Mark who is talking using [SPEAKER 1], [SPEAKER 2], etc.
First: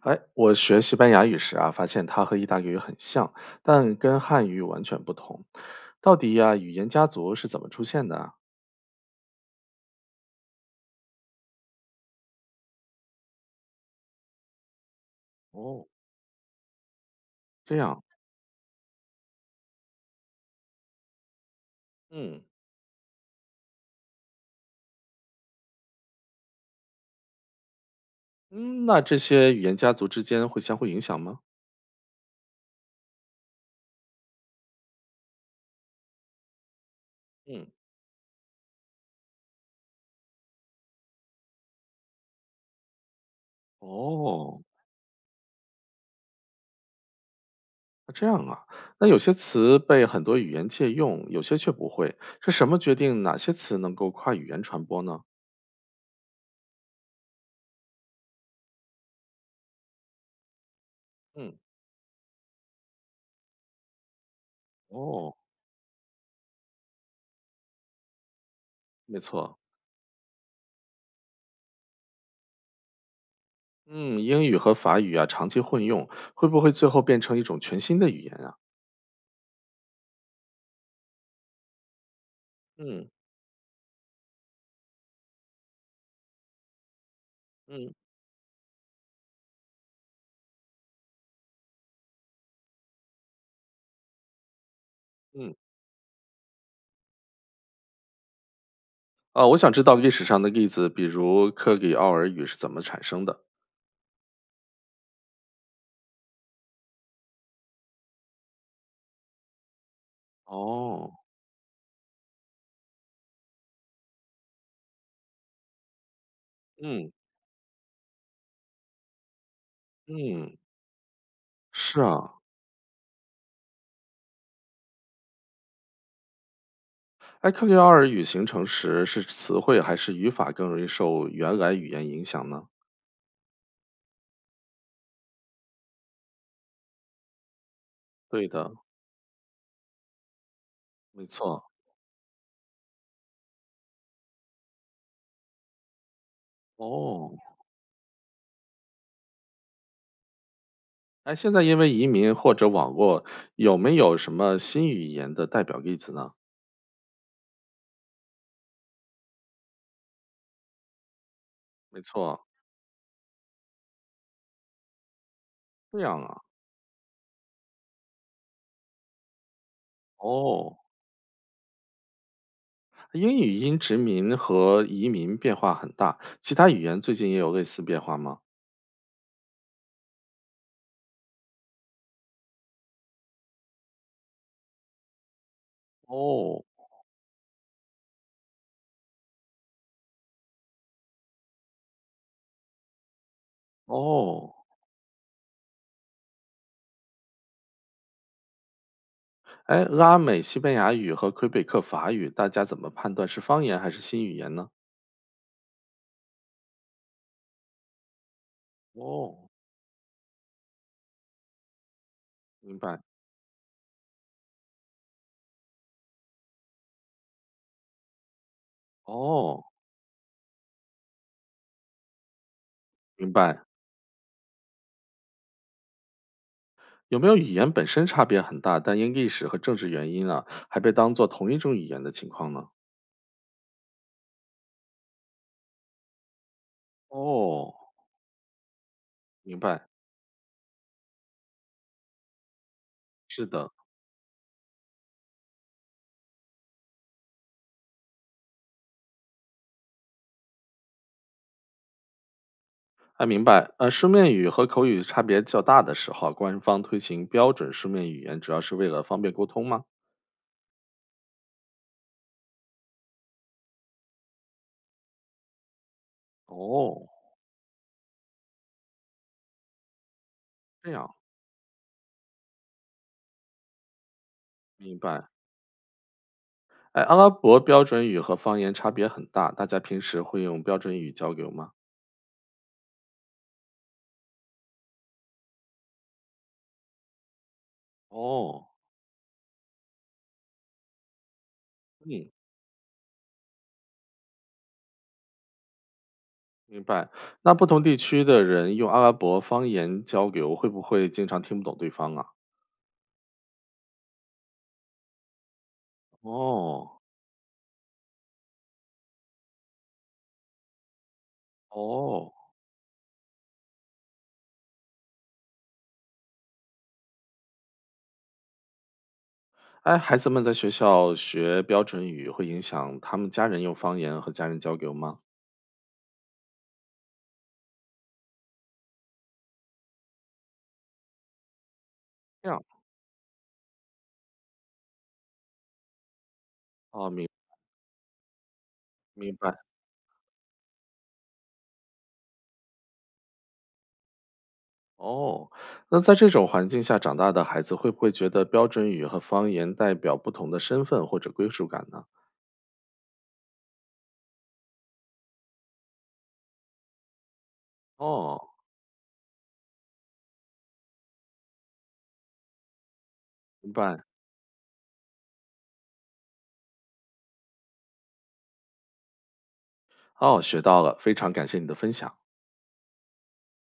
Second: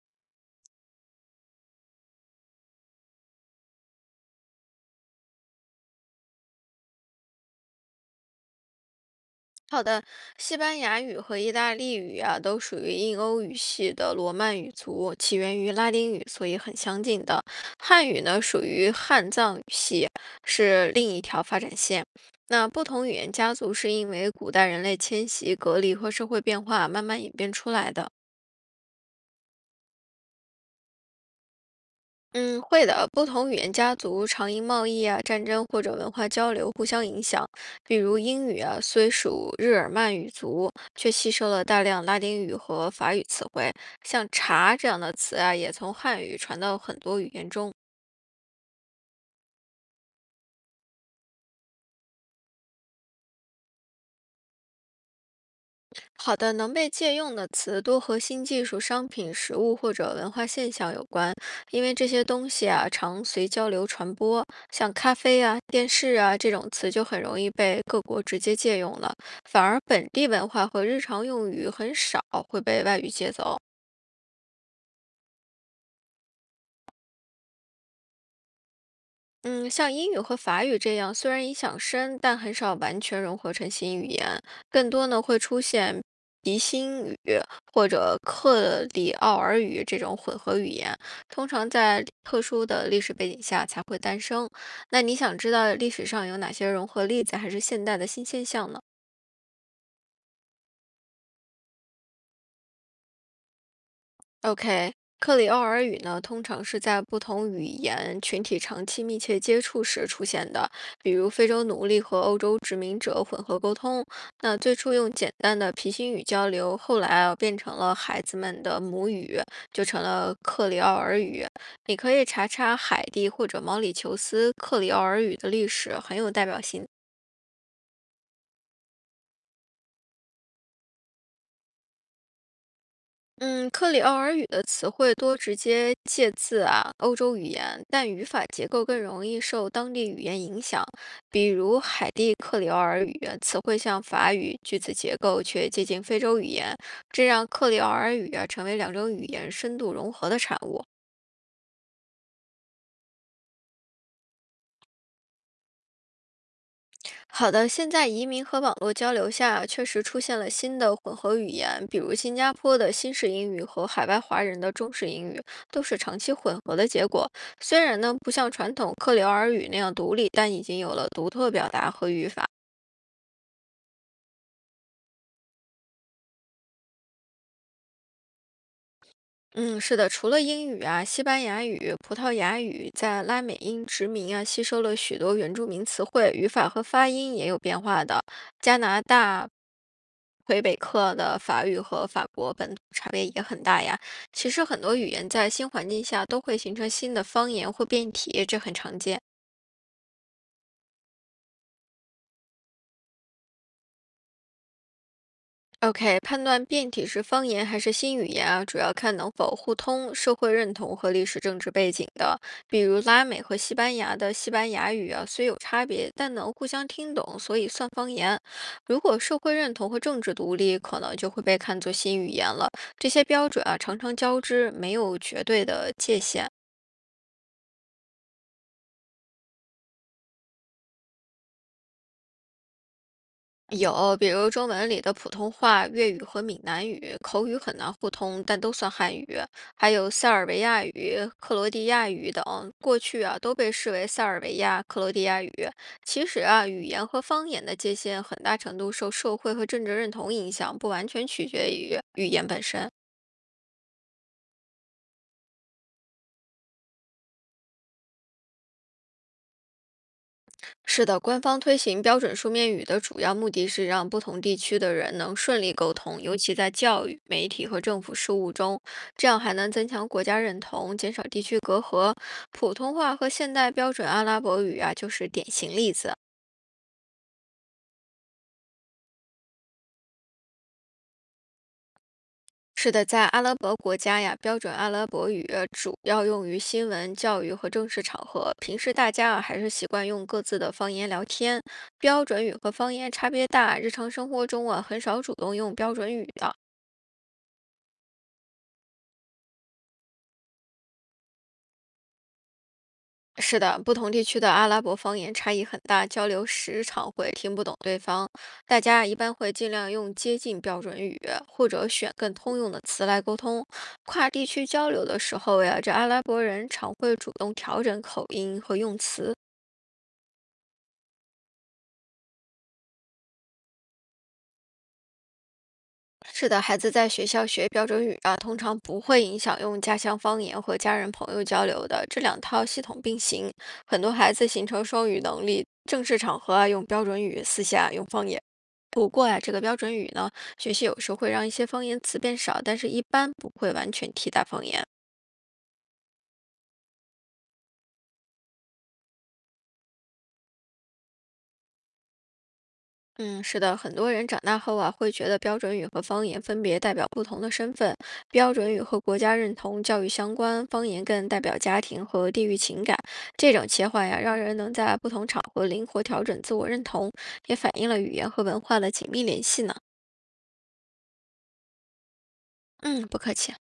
[SPEAKER 1] 哎，我学西班牙语时啊，发现它和意大利语很像，但跟汉语完全不同。到底呀、语言家族是怎么出现的啊？
[SPEAKER 2] 好的，西班牙语和意大利语啊，都属于印欧语系的罗曼语族，起源于
[SPEAKER 1] 哦，
[SPEAKER 2] 拉丁语，所以很相近的。
[SPEAKER 1] 这样，
[SPEAKER 2] 汉语呢，属于汉藏语系，是另一条发展线。
[SPEAKER 1] 嗯
[SPEAKER 2] 那不同语言家族是因为古代人类迁徙、隔离和社会变化慢慢演变出来的。
[SPEAKER 1] 嗯，那这些语言家族之间会相互影响吗？
[SPEAKER 2] 嗯，会的。不同语言家族常因贸易啊、战争或者文化交流互相影响。
[SPEAKER 1] 嗯，
[SPEAKER 2] 比如英语啊，虽属日耳曼语族，却吸收了大量拉丁语和法语词汇。像
[SPEAKER 1] 哦，
[SPEAKER 2] “茶”这样的词啊，也从汉语传到很多语言中。
[SPEAKER 1] 那这样啊，那有些词被很多语言借用，有些却不会，是什么决定哪些词能够跨语言传播呢？
[SPEAKER 2] 好的，能被借用的词多和新技术、商品、食物或者文化现象有关，
[SPEAKER 1] 嗯，
[SPEAKER 2] 因为这些东西啊常随交流传播。像咖
[SPEAKER 1] 哦，
[SPEAKER 2] 啡啊、电视啊这种词就很容易被各国直接借用了，
[SPEAKER 1] 没错，
[SPEAKER 2] 反而本地文化和日常用语很少会被外语借走。
[SPEAKER 1] 嗯，英语和法语啊长期混用，会不会最后变成一种全新的语言啊？
[SPEAKER 2] 嗯，像英语和法语这样，虽然影响深，但很少完
[SPEAKER 1] 嗯。
[SPEAKER 2] 全融合成新语言，更多呢会出现鼻新语或
[SPEAKER 1] 嗯
[SPEAKER 2] 者克里奥尔语这种混合语言，通常在特殊的历史背景下才会诞生。那你想知
[SPEAKER 1] 嗯，
[SPEAKER 2] 道历史上有哪些融合例子，还是现代的新现象呢？
[SPEAKER 1] 啊，我想知道历史上的例子，比如克里奥尔语是怎么产生的？
[SPEAKER 2] OK,克里奥尔语呢，通常是在不同语言群体长期密切接触时出现的，
[SPEAKER 1] 哦，
[SPEAKER 2] 比如非洲奴隶和欧洲殖民者混合沟通。那最初用简单的皮心语交流，后来
[SPEAKER 1] 嗯
[SPEAKER 2] 啊变成了孩子们的母语，就成了
[SPEAKER 1] 嗯，
[SPEAKER 2] 克里奥尔语。你
[SPEAKER 1] 是
[SPEAKER 2] 可以
[SPEAKER 1] 啊，
[SPEAKER 2] 查查海地或者毛里求斯克里奥尔语的历史，很有代表性的。
[SPEAKER 1] 哎，克里奥尔语形成时是词汇还是语法更容易受原来语言影响呢？
[SPEAKER 2] 嗯，克里奥尔语的词汇多直接借自啊欧洲语言，但语法
[SPEAKER 1] 对的，
[SPEAKER 2] 结构更容易受当地语言影响。
[SPEAKER 1] 没
[SPEAKER 2] 比
[SPEAKER 1] 错。
[SPEAKER 2] 如海地克里奥尔语词汇像法语，句子结构却接近非洲语言，这
[SPEAKER 1] 哦，
[SPEAKER 2] 让克里奥尔语啊成为两种语言深度融合的产物。
[SPEAKER 1] 哎，现在因为移民或者网络，有没有什么新语言的代表例子呢？
[SPEAKER 2] 好的，现在移民和网络交流下，确实出现了新的混合语言，比
[SPEAKER 1] 没
[SPEAKER 2] 如新
[SPEAKER 1] 错，
[SPEAKER 2] 加坡的新式英语和海外华人的中式英语，都是
[SPEAKER 1] 这
[SPEAKER 2] 长
[SPEAKER 1] 样
[SPEAKER 2] 期
[SPEAKER 1] 啊。
[SPEAKER 2] 混合的结果。虽然呢，不像传统克里奥尔语那样独立，但已
[SPEAKER 1] 哦，
[SPEAKER 2] 经有了独特表达和语法。
[SPEAKER 1] 英语因殖民和移民变化很大，其他语言最近也有类似变化吗？
[SPEAKER 2] 嗯，是的，除了英语啊，西班牙语、葡萄牙语在拉美因殖民啊，吸收了许多原住民词汇，语
[SPEAKER 1] 哦，
[SPEAKER 2] 法和发音也有变化的。加拿大魁北克的法语和法国本土差别也很大呀。其
[SPEAKER 1] 哦，
[SPEAKER 2] 实很多语言在新环境下都会形成新的方言或变体，这很常见。
[SPEAKER 1] 哎，拉美西班牙语和魁北克法语，大家怎么判断是方言还是新语言呢？
[SPEAKER 2] OK，判断变体是方言还是新语言啊，主要看能否
[SPEAKER 1] 哦，
[SPEAKER 2] 互通社会认同和历史政治背景的。
[SPEAKER 1] 明
[SPEAKER 2] 比
[SPEAKER 1] 白。
[SPEAKER 2] 如拉美和西班牙的西班牙语啊，虽有差别，但能互相听懂，所以算方言。如果社会
[SPEAKER 1] 哦，
[SPEAKER 2] 认同和政治独立，可能就会被看作新语言了。这些
[SPEAKER 1] 明
[SPEAKER 2] 标
[SPEAKER 1] 白。
[SPEAKER 2] 准啊，常常交织，没有绝对的界限。
[SPEAKER 1] 有没有语言本身差别很大，但因历史和政治原因啊，还被当做同一种语言的情况呢？
[SPEAKER 2] 有，比如中文里的普通话、粤语和闽南语，口语
[SPEAKER 1] 哦，
[SPEAKER 2] 很难互通，但都算汉语。
[SPEAKER 1] 明白。
[SPEAKER 2] 还有塞尔维亚语、克罗地亚语等，过去啊
[SPEAKER 1] 是
[SPEAKER 2] 都
[SPEAKER 1] 的，
[SPEAKER 2] 被视为塞尔维亚、克罗地亚语。其实啊，语言和方言的界限很大程度受社会和政治认同影响，不完全取决于语言本身。
[SPEAKER 1] 哎，明白。书面语和口语差别较大的时候啊，官方推行标准书面语言，主要是为了方便沟通吗？
[SPEAKER 2] 是的，官方推行标准书面语的主要目的是让不同地区的人能顺利沟通，尤其在教
[SPEAKER 1] 哦，
[SPEAKER 2] 育、媒体和政府事务中，这样还能增强国家认
[SPEAKER 1] 这
[SPEAKER 2] 同，减
[SPEAKER 1] 样，
[SPEAKER 2] 少地区隔阂。普通话和现代标准阿拉伯语啊，
[SPEAKER 1] 明
[SPEAKER 2] 就
[SPEAKER 1] 白。
[SPEAKER 2] 是典型例子。
[SPEAKER 1] 哎，阿拉伯标准语和方言差别很大，大家平时会用标准语交流吗？
[SPEAKER 2] 是的，在阿拉伯国家呀，标准阿拉伯语主要用于新闻、教育和正式场合，
[SPEAKER 1] 哦，
[SPEAKER 2] 平时大家啊还是习惯用各自的方言聊天。标
[SPEAKER 1] 嗯，
[SPEAKER 2] 准语和方言差别大，日常生活中啊很少主动用标准语的。
[SPEAKER 1] 明白。那不同地区的人用阿拉伯方言交流，会不会经常听不懂对方啊？
[SPEAKER 2] 是的，不同地区的阿拉伯方言差异很大，交流时
[SPEAKER 1] 哦，
[SPEAKER 2] 常会听不懂对方。大家啊一般会尽量用接近标准语，或者选
[SPEAKER 1] 哦，
[SPEAKER 2] 更通用的词来沟通。跨地区交流的时候呀，这阿拉伯人常会主动调整口音和用词。
[SPEAKER 1] 哎，孩子们在学校学标准语，会影响他们家人用方言和家人交流吗？
[SPEAKER 2] 是的，孩子在学校学标准语啊，通常不会影响用家乡方言和家人朋友交流的。这两
[SPEAKER 1] 这样，
[SPEAKER 2] 套系统并行，很多孩子形成双语能力，正式场合啊用标
[SPEAKER 1] 哦，
[SPEAKER 2] 准
[SPEAKER 1] 明
[SPEAKER 2] 语，私下用方言。不过
[SPEAKER 1] 明
[SPEAKER 2] 呀，这
[SPEAKER 1] 白。
[SPEAKER 2] 个标准语呢，学习有时候会让一些方言词变少，但是一般不会完全替代方言。
[SPEAKER 1] 哦，那在这种环境下长大的孩子，会不会觉得标准语和方言代表不同的身份或者归属感呢？
[SPEAKER 2] 嗯，是的，很多人长大后啊，会觉得标准语和方言分别代表不同的身份。
[SPEAKER 1] 哦，
[SPEAKER 2] 标准语和国家认同、教育相关，方言更代表家庭和地域情感。这种
[SPEAKER 1] 明
[SPEAKER 2] 切
[SPEAKER 1] 白。
[SPEAKER 2] 换呀，让人能在不同场合灵活调整自我认同，也反映了语言和文化的紧密联系呢。
[SPEAKER 1] 哦，学到了，非常感谢你的分享。
[SPEAKER 2] 嗯，不客气啊。